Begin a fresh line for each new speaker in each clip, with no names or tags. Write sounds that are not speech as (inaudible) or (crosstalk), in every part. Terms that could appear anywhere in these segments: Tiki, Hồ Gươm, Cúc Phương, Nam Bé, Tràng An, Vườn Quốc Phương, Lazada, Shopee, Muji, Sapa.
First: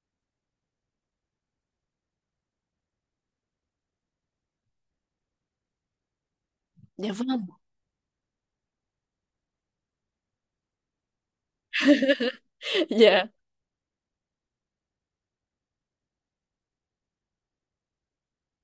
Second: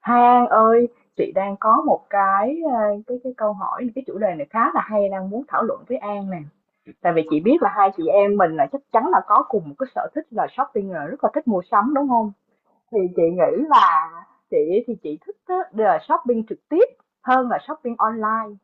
Hai An ơi, chị đang có một cái câu hỏi, cái chủ đề này khá là hay đang muốn thảo luận với An nè.
Dạ
Tại vì chị
vâng.
biết là hai chị em mình là chắc chắn là có cùng một cái sở thích là shopping rồi, rất là thích mua sắm đúng không?
(laughs)
Thì chị
Dạ.
nghĩ là chị thích á, là shopping trực tiếp hơn là shopping online.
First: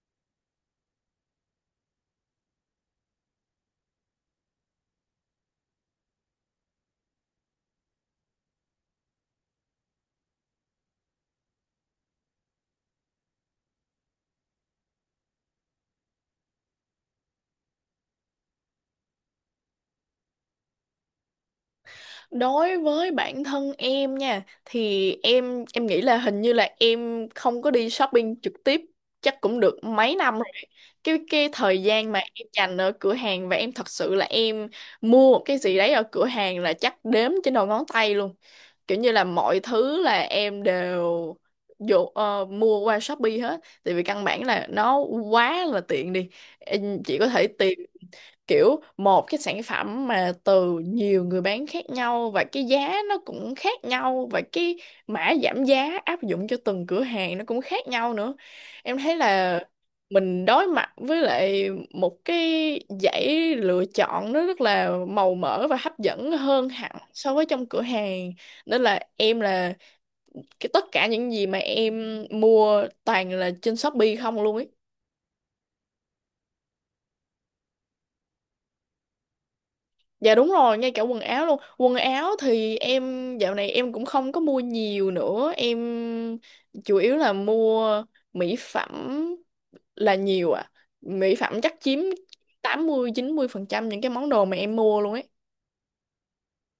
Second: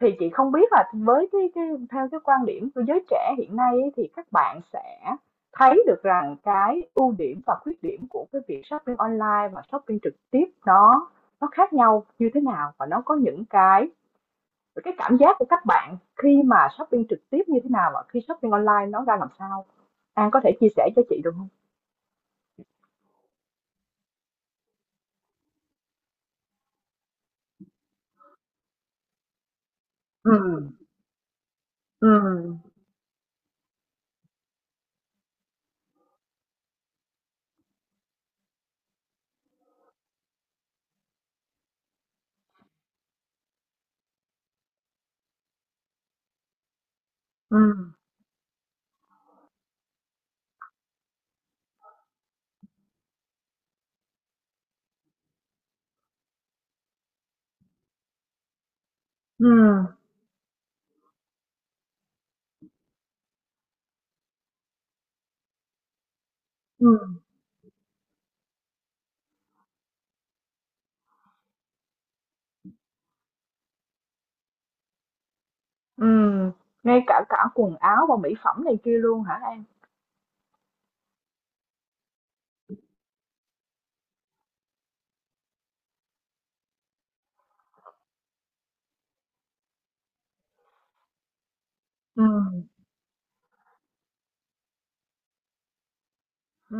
Thì chị không biết là với cái theo cái quan điểm của giới trẻ hiện nay ấy, thì các bạn sẽ thấy được rằng cái ưu điểm và khuyết điểm của cái việc shopping online và shopping trực tiếp nó khác nhau như thế nào và nó có những cái cảm giác của các bạn khi mà shopping trực tiếp như thế nào và khi shopping online nó ra làm sao? An có thể chia sẻ cho chị được không?
Đối với bản thân em nha thì em nghĩ là hình như là em không có đi shopping trực tiếp chắc cũng được mấy
Ừ,
năm rồi. Cái thời
ừ,
gian mà em dành ở cửa hàng và em thật sự là em mua một cái gì đấy ở cửa hàng là chắc đếm trên đầu ngón tay luôn. Kiểu như là mọi thứ là em đều dụ mua qua Shopee hết, tại vì căn bản là nó quá là tiện đi. Em chỉ có thể
ừ,
tìm kiểu một cái sản phẩm mà từ nhiều người bán khác nhau và cái giá nó cũng khác nhau, và cái mã giảm giá áp dụng cho từng cửa hàng nó cũng khác nhau nữa. Em thấy
ừ,
là mình đối mặt với lại một cái dãy lựa chọn nó rất là màu mỡ và hấp dẫn hơn hẳn
ừ.
so với trong cửa hàng, nên là em là cái tất cả những gì mà em mua toàn là trên Shopee không luôn ấy.
Ừ, ngay cả cả quần áo và mỹ phẩm này kia luôn hả An?
Dạ đúng rồi, ngay cả quần áo luôn. Quần áo thì em dạo này em cũng không có mua nhiều nữa. Em chủ yếu là mua mỹ phẩm là nhiều à. Mỹ phẩm chắc chiếm
Ừ,
tám mươi mươi 90% những cái món đồ mà em mua luôn ấy.
ừ.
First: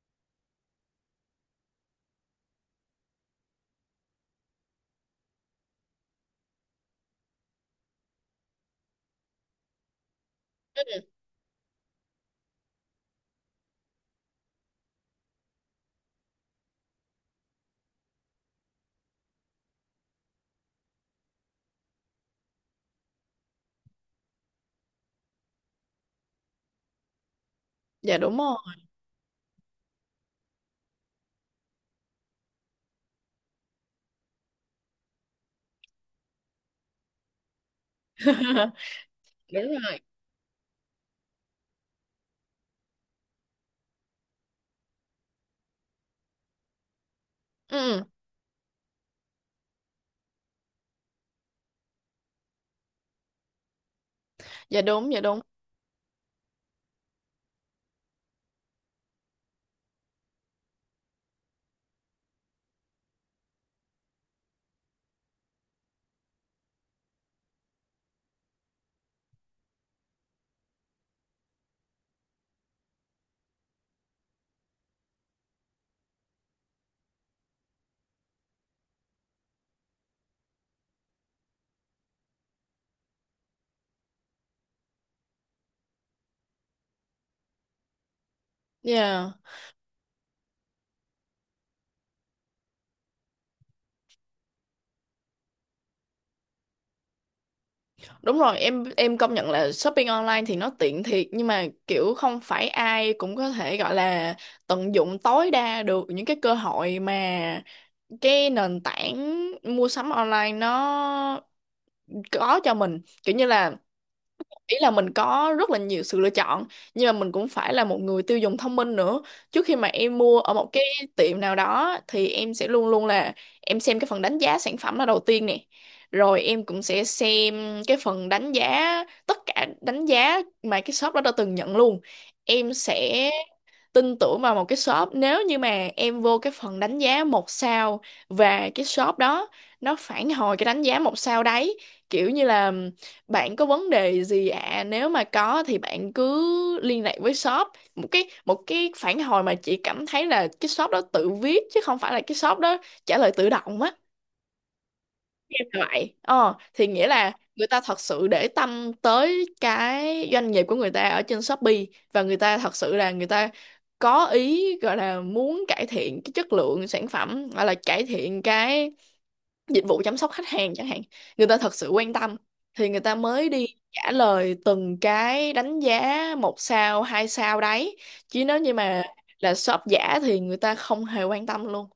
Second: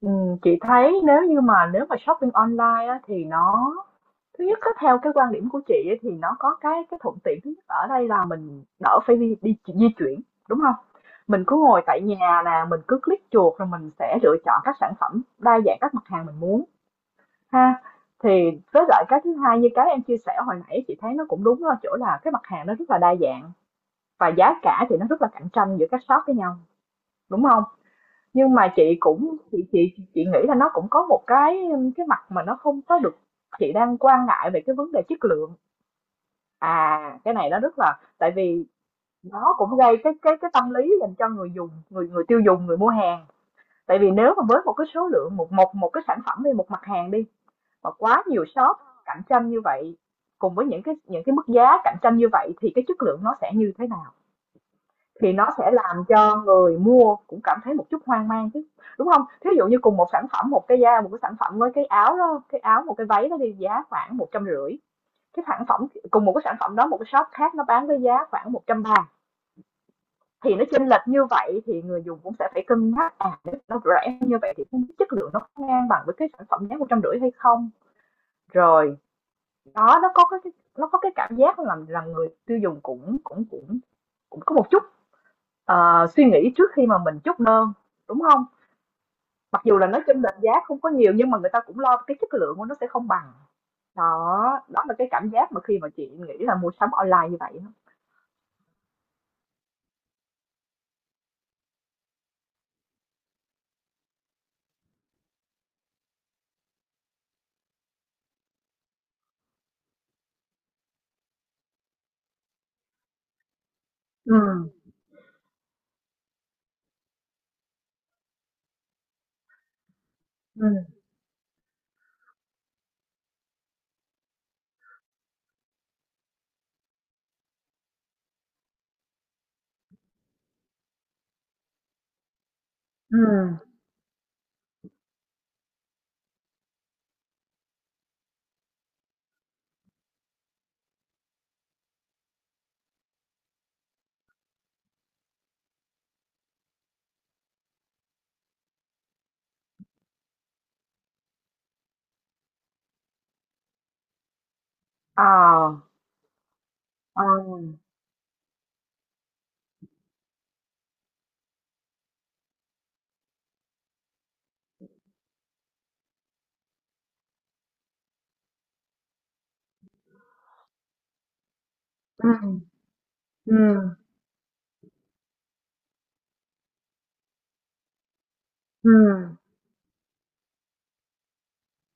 Ừ, chị thấy nếu mà shopping online á, thì nó thứ nhất á, theo cái quan điểm của chị ấy, thì nó có cái thuận tiện thứ nhất ở đây là mình đỡ phải đi di chuyển đúng không? Mình cứ ngồi tại nhà nè, mình cứ click chuột rồi mình sẽ lựa chọn các sản phẩm đa dạng các mặt hàng mình muốn ha. Thì với lại cái thứ hai như cái em chia sẻ hồi nãy chị thấy nó cũng đúng ở chỗ là cái mặt hàng nó rất là đa dạng và giá cả thì nó rất là cạnh tranh giữa các shop với nhau đúng không?
Dạ đúng
Nhưng mà
rồi.
chị cũng chị nghĩ là nó cũng có một cái mặt mà nó không có được, chị đang quan ngại về cái vấn đề chất lượng. À, cái này nó rất là tại vì
(laughs)
nó
Đúng
cũng gây
rồi.
cái tâm lý dành cho người dùng, người người tiêu dùng, người mua hàng. Tại vì nếu mà với một cái số lượng một một một cái sản phẩm đi, một mặt hàng đi mà
Ừ,
quá nhiều shop cạnh tranh như vậy cùng với những cái mức giá cạnh tranh như vậy thì cái chất lượng nó sẽ như thế nào?
dạ đúng, dạ
Thì
đúng.
nó sẽ làm cho người mua cũng cảm thấy một chút hoang mang chứ, đúng không? Thí dụ như cùng một sản phẩm, một cái sản phẩm với cái áo đó, cái áo một cái váy đó đi giá khoảng 150, cái sản phẩm cùng một cái sản phẩm đó một cái shop khác nó bán với giá khoảng 130, thì nó chênh lệch như vậy thì người dùng cũng sẽ phải cân nhắc, à, nó rẻ như vậy thì không chất lượng nó có ngang bằng với cái sản phẩm giá 150 hay không? Rồi, đó, nó có cái cảm giác làm rằng người tiêu dùng cũng cũng cũng cũng có một chút suy nghĩ trước khi mà mình chốt đơn đúng không?
Dạ.
Mặc dù là nó chênh lệch giá không có nhiều nhưng mà người ta cũng lo cái chất lượng của nó sẽ không bằng, đó, đó là cái cảm giác mà khi mà chị nghĩ là mua sắm online như vậy á.
Đúng rồi, em công nhận là shopping online thì nó tiện thiệt, nhưng mà kiểu không phải ai cũng có thể gọi là tận dụng tối đa được những cái cơ hội mà cái nền tảng mua sắm online nó có cho mình. Kiểu như là,
Ừ,
ý là mình có rất là nhiều sự lựa chọn nhưng mà mình cũng phải là một người tiêu dùng thông minh nữa. Trước khi mà em mua ở một cái
ừ,
tiệm nào đó thì em sẽ luôn luôn là em xem cái phần đánh giá sản phẩm là đầu tiên nè, rồi em cũng sẽ xem cái phần đánh giá, tất cả đánh giá mà cái shop đó đã từng nhận luôn. Em
ừ,
sẽ tin tưởng vào một cái shop nếu như mà em vô cái phần đánh giá một sao và cái shop đó nó phản hồi cái đánh giá một sao đấy, kiểu như là bạn có vấn đề gì ạ à? Nếu mà có thì bạn cứ liên lạc với shop, một cái phản hồi mà chị cảm thấy là cái shop đó tự viết chứ không phải là cái shop đó trả lời tự động á.
ờ,
Em là vậy. Ờ, thì nghĩa
ờ,
là người ta thật sự để tâm tới cái doanh nghiệp của người ta ở trên Shopee, và người ta thật sự là người ta có ý, gọi là muốn cải thiện cái chất lượng sản phẩm hoặc là cải thiện cái dịch vụ chăm sóc khách hàng chẳng hạn. Người ta thật sự quan
ừ,
tâm thì người ta mới
ừ,
đi trả lời từng cái đánh giá một sao, hai sao đấy. Chứ nếu như
ừ,
mà là shop giả thì người ta không hề quan tâm luôn,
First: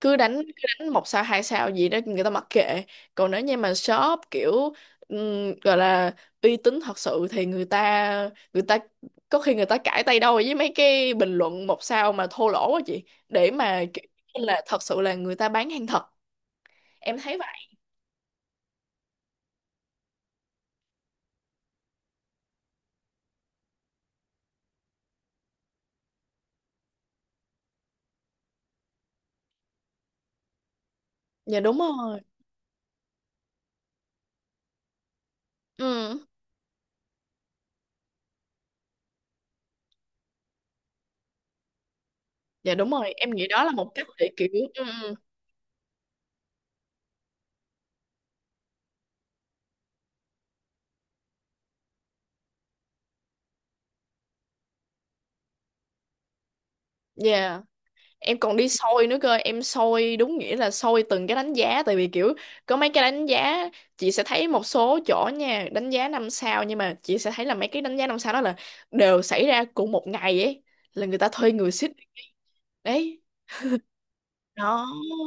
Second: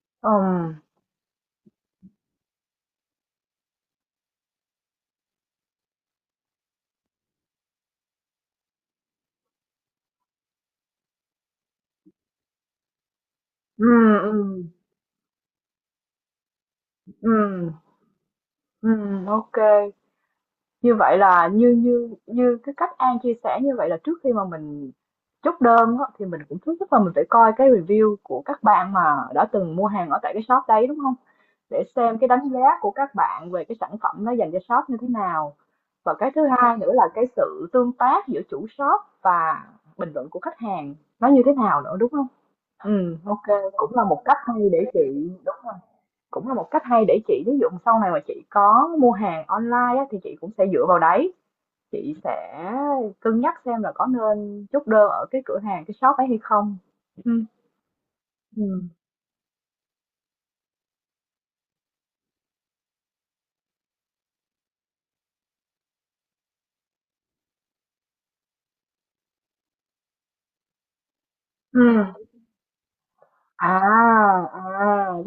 ừ,
cứ đánh một sao hai sao gì đó người ta mặc kệ. Còn nếu như mà shop kiểu gọi là uy tín thật sự thì người ta có khi người ta cãi tay đâu với mấy cái bình luận một sao mà thô lỗ á chị, để mà
ừ,
kiểu
ừ,
là
ừ,
thật sự là người ta bán hàng thật. Em thấy vậy.
ừ, ừ, ok. Như vậy là như như như cái cách An chia sẻ như vậy là trước khi mà mình chốt đơn á, thì mình cũng thứ nhất là mình phải coi cái review của các bạn mà đã từng mua hàng ở tại cái shop đấy đúng không?
Dạ đúng
Để xem
rồi.
cái đánh giá của các bạn về cái sản phẩm nó dành cho shop như thế nào.
Ừ.
Và cái thứ hai nữa là cái sự tương tác giữa chủ shop và bình luận của khách hàng nó như thế nào nữa đúng không?
Dạ đúng rồi,
Ừ,
em nghĩ đó là
ok, cũng
một
là
cách
một
để
cách
kiểu.
hay
Ừ,
để
ừ.
chị đúng rồi. Cũng là một cách hay để chị ví dụ sau này mà chị có mua hàng online á, thì chị cũng sẽ dựa vào đấy, chị sẽ cân nhắc xem là có nên chốt đơn ở cái cửa hàng, cái shop ấy hay không. Ừm,
Dạ, em còn đi
ừm.
soi nữa cơ, em soi đúng nghĩa là soi từng cái đánh giá. Tại vì kiểu có mấy cái đánh giá, chị sẽ thấy một số chỗ nha, đánh giá năm sao nhưng mà chị sẽ thấy là mấy cái đánh giá năm sao đó là đều xảy ra cùng một ngày ấy, là người ta thuê người
Ừ.
xích đấy
À, à,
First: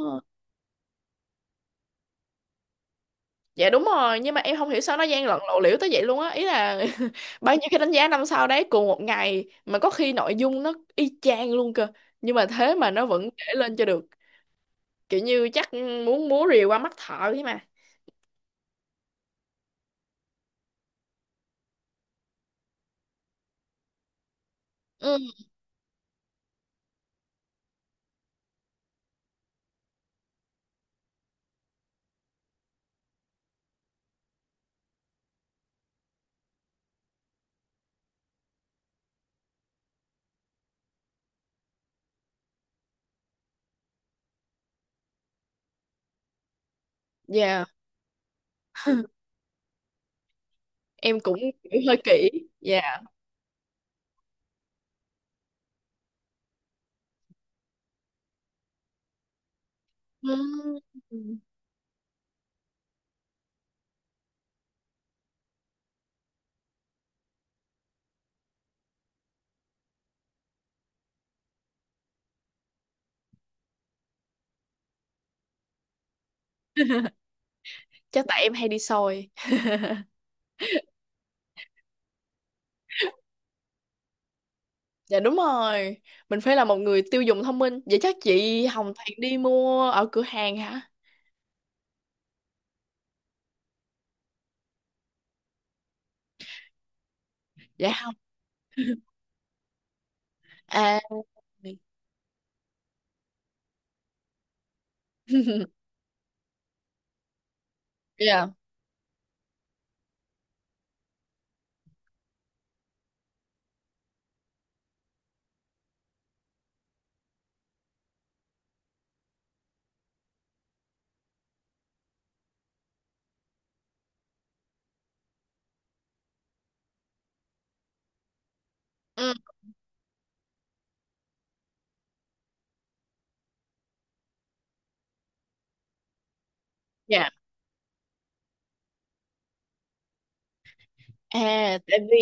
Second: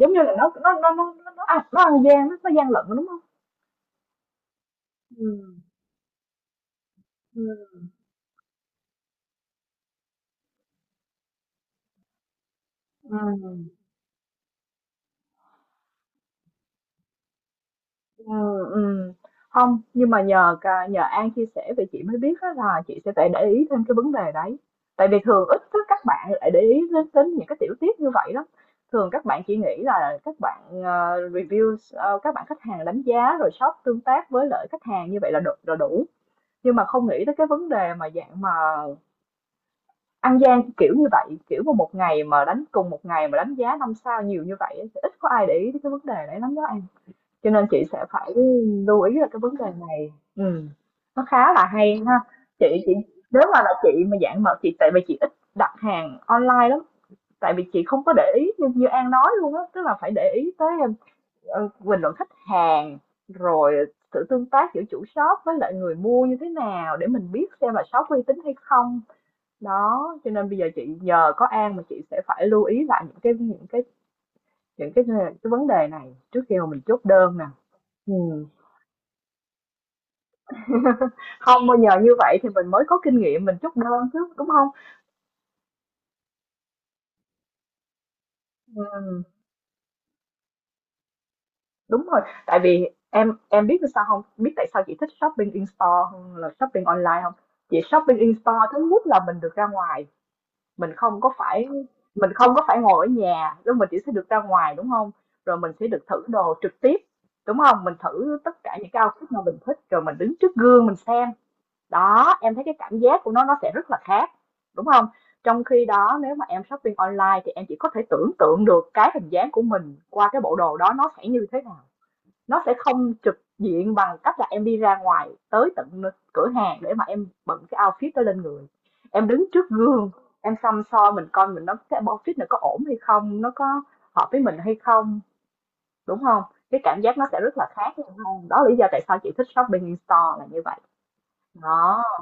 giống như là nó ăn gian, nó gian lận đúng không?
Dạ đúng rồi, nhưng mà em không hiểu sao nó gian lận lộ
Ừm,
liễu tới vậy luôn á, ý là (laughs) bao nhiêu cái
ừm,
đánh giá năm sao đấy cùng một ngày mà có khi nội dung nó y chang luôn cơ, nhưng mà thế mà nó vẫn để
ừm.
lên cho được, kiểu như chắc muốn múa rìu qua mắt thợ ấy mà.
Ừ, ừm. Hông, nhưng mà nhờ An chia sẻ vậy chị mới biết á là chị sẽ phải để ý thêm cái vấn đề đấy. Tại
Ừ.
vì thường ít có các bạn lại để ý đến đến những cái tiểu tiết như vậy lắm. Thường các bạn chỉ nghĩ là các bạn, review, các bạn khách hàng đánh giá rồi shop tương tác với lại khách hàng như vậy là đủ, nhưng mà không nghĩ tới cái vấn đề mà dạng mà ăn gian kiểu như vậy, kiểu mà một ngày mà đánh cùng một ngày mà đánh giá 5 sao nhiều như vậy á, thì ít có ai để ý tới cái vấn đề đấy lắm đó An, cho
Dạ.
nên chị sẽ phải lưu ý là cái vấn đề này. Ừ.
Em
Nó
cũng
khá là
kiểu hơi
hay ha,
kỹ.
chị
Dạ.
nếu mà là chị mà dạng mà chị tại vì chị ít đặt hàng online lắm tại vì chị không có để ý như, như An nói luôn á tức là phải để ý tới
Ừm.
bình luận khách hàng rồi sự tương tác giữa chủ shop với lại người mua như thế nào để mình biết xem là shop uy tín hay không đó cho nên bây giờ chị nhờ có An mà chị sẽ phải lưu ý lại những cái những cái những cái vấn đề này trước khi mà mình chốt đơn nè.
Chắc tại
Ừ.
em hay đi soi.
(laughs) Không, bây giờ như vậy thì mình mới có kinh nghiệm mình chốt đơn chứ, đúng không?
Dạ đúng rồi. Mình phải là một người tiêu dùng thông minh. Vậy chắc chị Hồng thẹn
Ừm,
đi mua ở cửa hàng hả?
đúng rồi, tại vì em biết sao không? Biết tại sao chị thích shopping in store hơn là shopping online không? Chị
Dạ không.
shopping in store thứ nhất là mình được ra ngoài, mình
À.
không có phải mình không có phải ngồi ở nhà, lúc mình chỉ sẽ được ra ngoài, đúng không? Rồi mình sẽ được thử đồ trực tiếp, đúng không? Mình thử
Dạ.
tất cả những cái outfit mà mình thích, rồi mình đứng trước gương mình xem. Đó em thấy cái cảm giác của nó sẽ rất là khác đúng không? Trong khi đó nếu mà em shopping online thì em chỉ có thể tưởng tượng được cái hình dáng của mình qua cái bộ đồ đó nó sẽ như thế nào, nó sẽ không trực diện bằng cách là em đi ra ngoài tới tận cửa hàng để mà em bận cái outfit đó lên người, em
Ừ.
đứng trước gương, em xăm soi mình coi mình nó cái outfit này có ổn hay không nó có hợp với mình hay không đúng không? Cái cảm giác nó
Dạ.
sẽ rất là khác đúng không? Đó là lý do tại sao chị thích shopping in store là như vậy
À, tại
đó.
vì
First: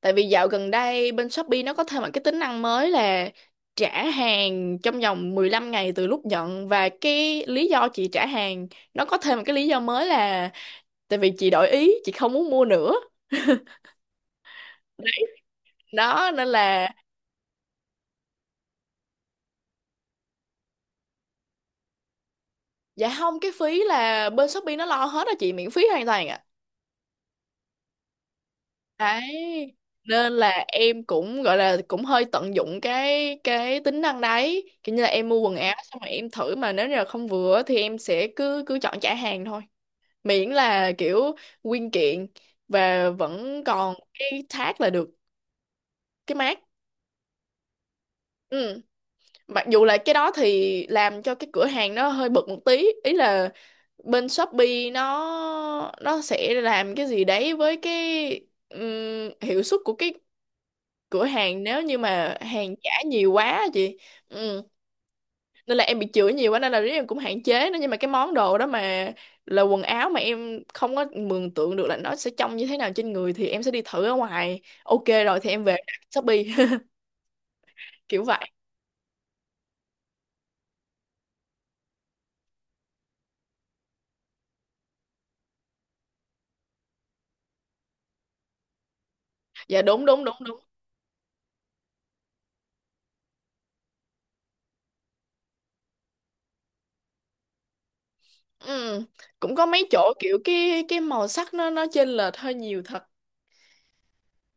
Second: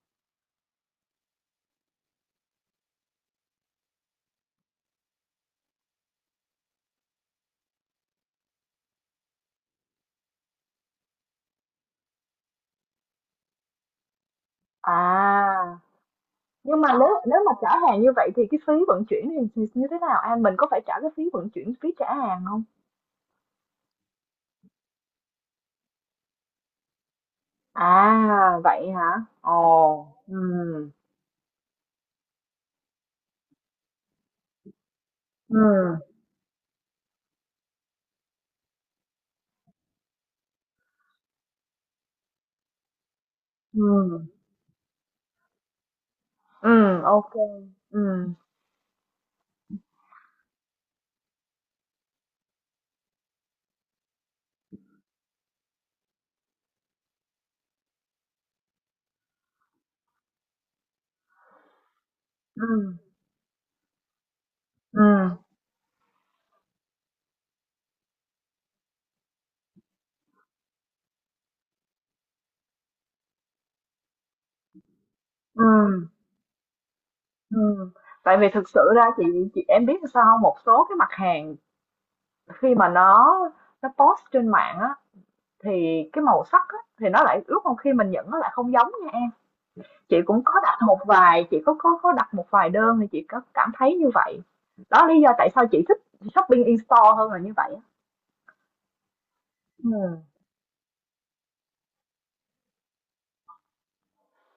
tại vì dạo gần đây bên Shopee nó có thêm một cái tính năng mới là trả hàng trong vòng 15 ngày từ lúc nhận, và cái lý do chị trả hàng nó có thêm một cái lý do mới là tại vì chị đổi ý, chị không muốn mua nữa.
À,
Đó nên
nhưng
là
mà nếu nếu mà trả hàng như vậy thì cái phí vận chuyển thì như thế nào An, mình có phải trả cái phí vận chuyển phí trả hàng không?
dạ không, cái phí là bên Shopee nó lo hết á chị, miễn phí hoàn toàn ạ.
À vậy
Đấy,
hả, ồ,
nên
ừ.
là em cũng gọi là cũng hơi tận dụng cái tính năng đấy, kiểu như là em mua quần
Ừ,
áo xong rồi em thử mà nếu như là không vừa á thì em sẽ cứ cứ chọn trả hàng thôi, miễn là kiểu nguyên kiện và vẫn còn
ừ,
cái tag là được, cái mác.
ừ, ok, ừ,
Ừ. Mặc dù là cái đó thì làm cho cái cửa hàng nó hơi bực một tí, ý là bên Shopee nó sẽ làm cái gì đấy với cái hiệu suất của cái cửa hàng nếu như mà
ừ,
hàng giả nhiều quá á chị. Ừ.
ừ,
Nên là em bị chửi nhiều quá nên là riết em cũng hạn chế nó, nhưng mà cái món đồ đó mà là quần áo mà em không có mường tượng được là nó sẽ trông như thế nào trên người thì em sẽ đi thử ở ngoài. Ok, rồi thì em
ừ,
về đặt Shopee (laughs)
ừ.
kiểu
Tại vì
vậy.
thực sự ra chị em biết sao không? Một số cái mặt hàng khi mà nó post trên mạng á thì cái màu sắc á, thì nó lại ước không khi mình nhận nó lại không giống nha em.
Dạ đúng
Chị
đúng đúng
cũng có
đúng.
đặt một vài, chị có đặt một vài đơn thì chị có cảm thấy như vậy. Đó lý do tại sao chị thích shopping in store hơn là như vậy á.
Ừ, cũng có mấy chỗ
Ừm.
kiểu cái màu sắc nó chênh lệch hơi nhiều thật.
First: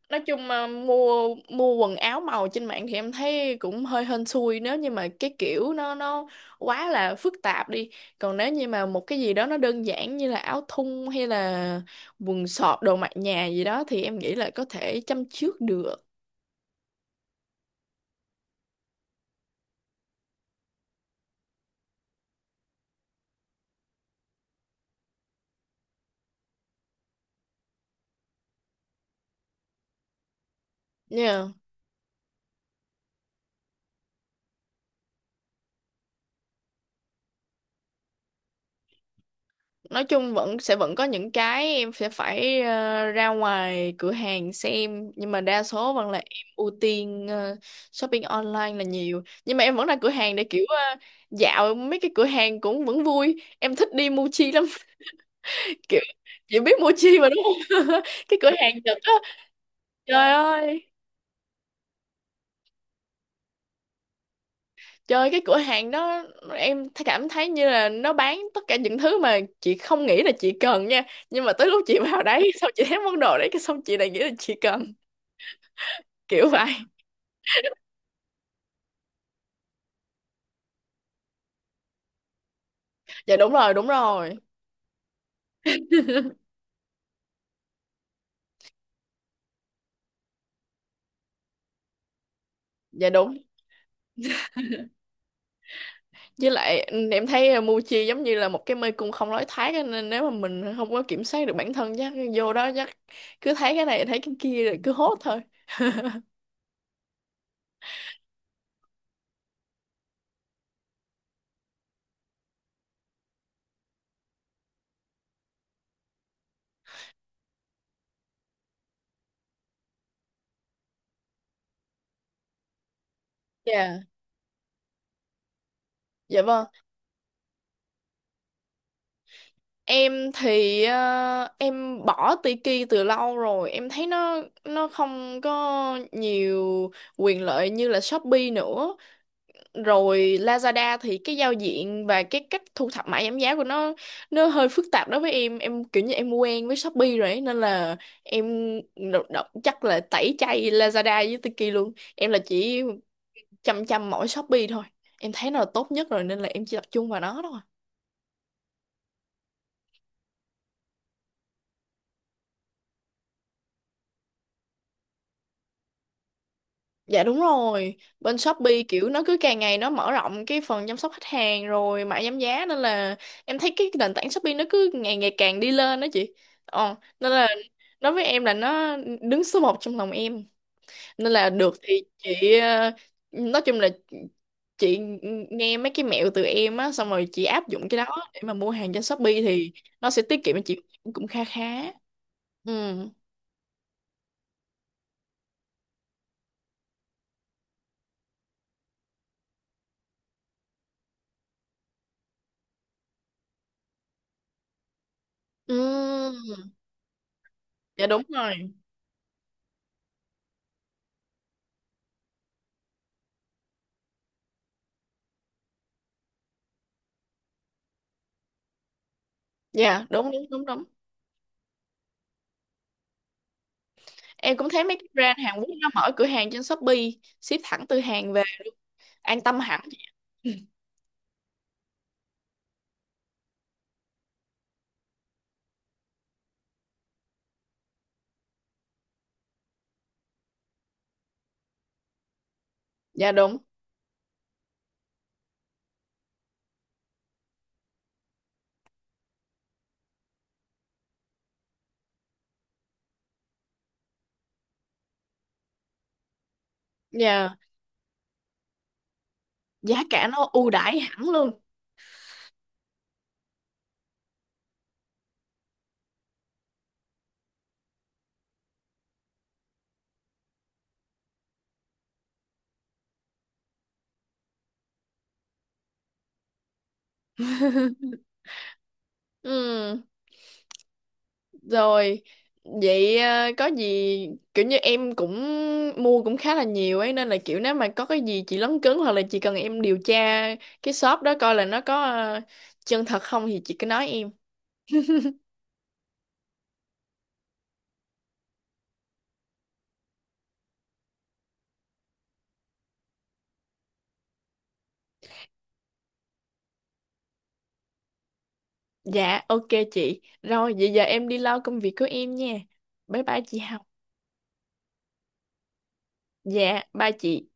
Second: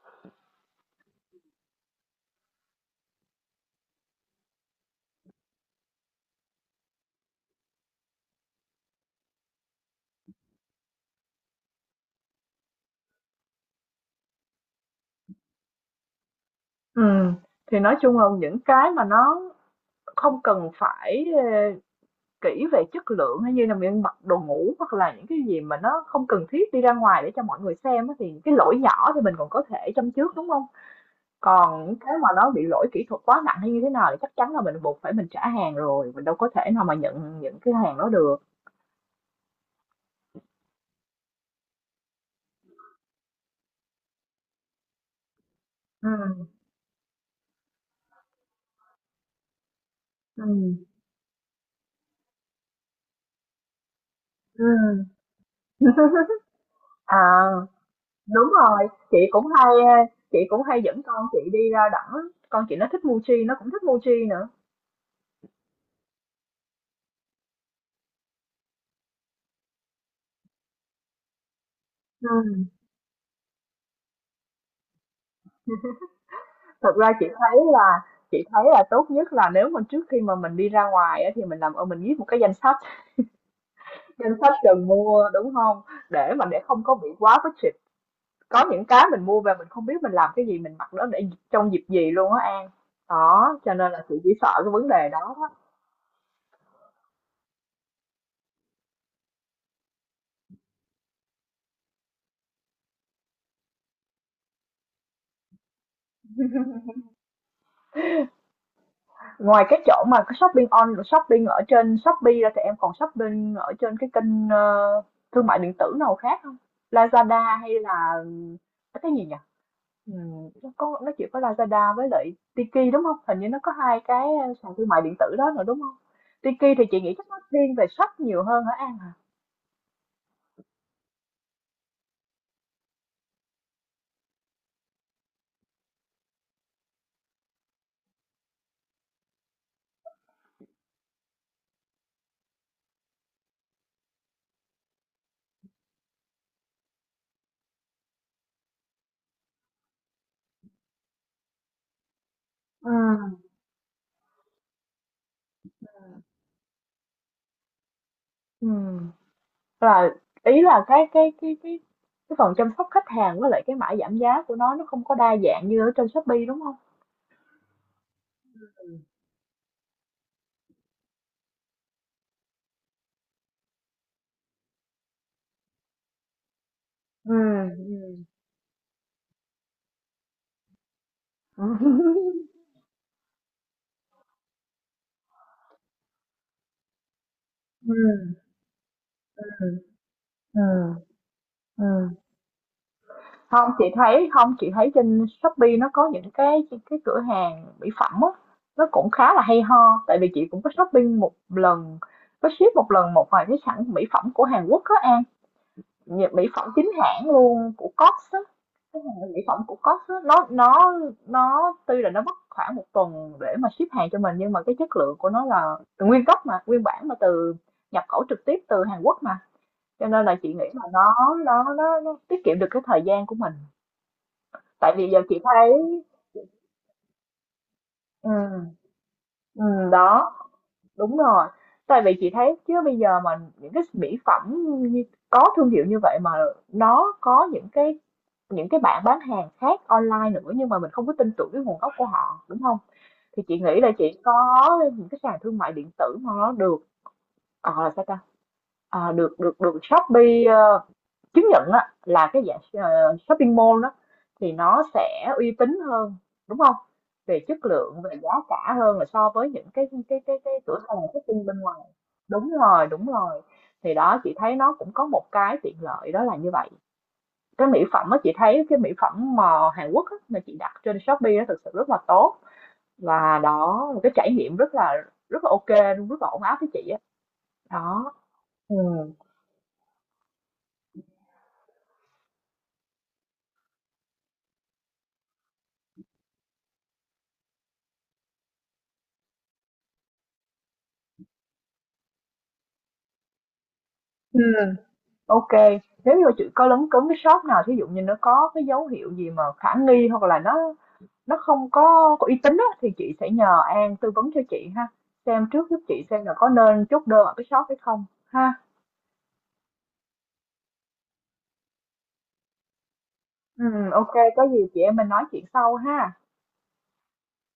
Nói chung mà mua mua quần áo màu trên mạng thì em thấy cũng hơi hên xui, nếu như mà cái kiểu nó quá là phức tạp đi. Còn nếu như mà một cái gì đó nó đơn giản như là áo thun hay là quần sọt, đồ mặc nhà gì đó thì em nghĩ là có thể chăm chước được.
Thì nói chung là những cái mà nó không cần phải, kỹ về chất lượng hay như là miếng mặc đồ ngủ hoặc là những cái gì mà nó không cần thiết đi ra ngoài để cho mọi người xem á, thì cái lỗi nhỏ thì mình còn có thể châm chước, đúng không?
Nha.
Còn những cái mà nó bị lỗi kỹ thuật quá nặng hay như thế nào thì chắc chắn là mình buộc phải mình trả hàng rồi, mình đâu có thể nào mà nhận những cái hàng đó được.
Nói chung vẫn sẽ vẫn có những cái em sẽ phải ra ngoài cửa hàng xem, nhưng mà đa số vẫn là em
Ừm.
ưu tiên shopping online là nhiều, nhưng mà em vẫn ra cửa hàng để
Ừ,
kiểu dạo mấy cái cửa hàng cũng vẫn vui, em thích đi Muji lắm.
ừ.
(laughs) Kiểu, chị biết Muji mà đúng
À,
không? (laughs) Cái cửa
đúng
hàng
rồi,
Nhật á.
ờ,
Trời
chị cũng hay
ơi.
dẫn con chị đi ra đảo á, con chị nó thích Mochi, nó cũng thích Mochi nữa.
Trời, cái cửa hàng đó em cảm thấy như là nó bán tất cả những thứ mà chị không nghĩ là chị cần nha, nhưng mà tới lúc chị vào đấy (laughs)
Ừm,
xong chị thấy món đồ đấy cái xong chị lại nghĩ là chị cần, kiểu vậy.
thật ra chị thấy là tốt nhất là nếu mà trước khi mà mình đi ra ngoài á, thì mình làm ơn mình viết một cái
Dạ đúng rồi đúng rồi.
danh sách cần mua, đúng không? Để mà để không có bị quá budget, có những cái mình mua về mình không biết mình làm cái gì, mình mặc nó để trong dịp gì luôn á An.
Dạ đúng.
Đó, cho nên là chị chỉ sợ cái vấn đề đó đó.
Với lại ừ, em thấy Muji giống như là một cái mê cung không lối thoát á, nên nếu mà mình không có kiểm soát được bản thân chắc vô đó chắc cứ thấy cái này thấy cái kia rồi cứ hốt thôi.
Ngoài cái chỗ mà cái shopping on shopping ở trên Shopee ra thì em còn shopping ở trên cái kênh, thương mại điện tử nào khác không? Lazada hay là cái gì nhỉ? Nó có nó chỉ có Lazada với lại Tiki, đúng không? Hình như nó có
Dạ.
hai cái, sàn thương mại điện tử đó rồi, đúng không?
Dạ vâng.
Tiki thì chị nghĩ chắc nó thiên về shop nhiều hơn hả An hả?
Em thì em bỏ Tiki từ lâu rồi, em thấy nó không có nhiều quyền lợi như là Shopee nữa, rồi Lazada thì cái giao diện và cái cách thu thập mã giảm giá của nó hơi phức tạp đối với em kiểu như em quen với Shopee rồi ấy, nên là em chắc là tẩy chay Lazada với Tiki luôn, em là chỉ
Ừm,
chăm chăm mỗi Shopee thôi, em thấy nó là tốt nhất rồi nên là em chỉ tập trung vào nó thôi.
ừm, là ý là cái cái phần chăm sóc khách hàng với lại cái mã giảm giá của nó không có đa dạng như ở trên Shopee, đúng không?
Dạ đúng rồi, bên Shopee kiểu nó cứ càng ngày nó mở rộng cái phần chăm sóc khách hàng rồi mã giảm giá, nên là em thấy cái nền tảng Shopee nó cứ ngày ngày càng đi lên đó chị. Ờ, nên là
Ừm,
đối với
ừm.
em là nó đứng số một trong lòng em. Nên là
(laughs)
được thì
Ừm,
chị ờ, nói chung là chị nghe mấy cái mẹo từ em á xong rồi chị áp dụng cái đó
ừm,
để mà mua hàng trên Shopee thì nó sẽ tiết kiệm cho chị
ừm,
cũng kha khá.
ừm.
Ừ.
Hông, chị thấy không, chị thấy trên Shopee nó có những cái cửa hàng mỹ phẩm á, nó cũng khá là hay ho, tại vì chị cũng có shopping một lần, có ship một lần một vài cái sản mỹ phẩm của Hàn Quốc á An,
Ừ.
nhờ mỹ phẩm chính hãng luôn của
Dạ đúng
Cost á,
rồi.
cái hàng mỹ phẩm của Cost á, nó tuy là nó mất khoảng một tuần để mà ship hàng cho mình nhưng mà cái chất lượng của nó là nguyên gốc mà, nguyên bản mà từ nhập khẩu trực tiếp từ Hàn Quốc mà.
Dạ
Cho nên
đúng
là
đúng
chị
đúng
nghĩ là
đúng.
nó tiết kiệm được cái thời gian của mình
Em cũng thấy
tại
mấy cái
vì giờ chị
brand Hàn Quốc
thấy
nó mở cửa hàng trên Shopee, ship thẳng từ
ừ,
Hàn về, an tâm
ừ,
hẳn.
đó, đúng rồi. Tại vì chị thấy chứ bây giờ mà những cái mỹ phẩm như- có thương hiệu như vậy mà nó có những cái bạn bán hàng khác online nữa nhưng mà mình không có tin tưởng cái nguồn gốc của họ, đúng không?
Dạ
Thì
đúng.
chị nghĩ là chị có những cái sàn thương mại điện tử mà nó được ờ là sao ta được được được Shopee chứng nhận á là cái dạng shopping mall đó thì nó sẽ uy tín hơn, đúng không? Về
Dạ,
chất lượng, về giá cả hơn là so với những cái
giá
cái
cả
cái
nó
cái
ưu
cửa hàng
đãi hẳn
shopping
luôn.
bên ngoài. Đúng rồi, đúng rồi, thì đó chị thấy nó cũng có một cái tiện lợi đó là như vậy. Cái mỹ phẩm á, chị thấy cái mỹ phẩm mà Hàn Quốc á, mà chị đặt trên Shopee á thực sự rất là tốt, và đó một cái trải nghiệm rất là ok luôn, rất là ổn áp với chị á. Đó,
(laughs)
ừ.
Ừ, rồi vậy ờ, có gì kiểu như em cũng mua cũng khá là nhiều ấy, nên là kiểu nếu mà có cái gì chị lấn cấn hoặc là chị cần em điều tra cái shop đó coi là nó có ờ, chân thật không thì chị cứ nói em.
Ừ. OK, nếu như chị có lấn cấn cái shop nào thí dụ như nó có cái dấu hiệu gì mà khả nghi hoặc là nó không có uy tín á, thì chị sẽ nhờ An tư vấn cho chị ha, xem trước giúp chị xem là có nên chốt đơn ở cái shop hay không ha.
Dạ ok chị. Rồi vậy giờ em đi lo công việc của em nha. Bye bye chị
Ừ,
Hồng.
OK, có gì chị em mình nói chuyện sau ha.
Dạ bye chị.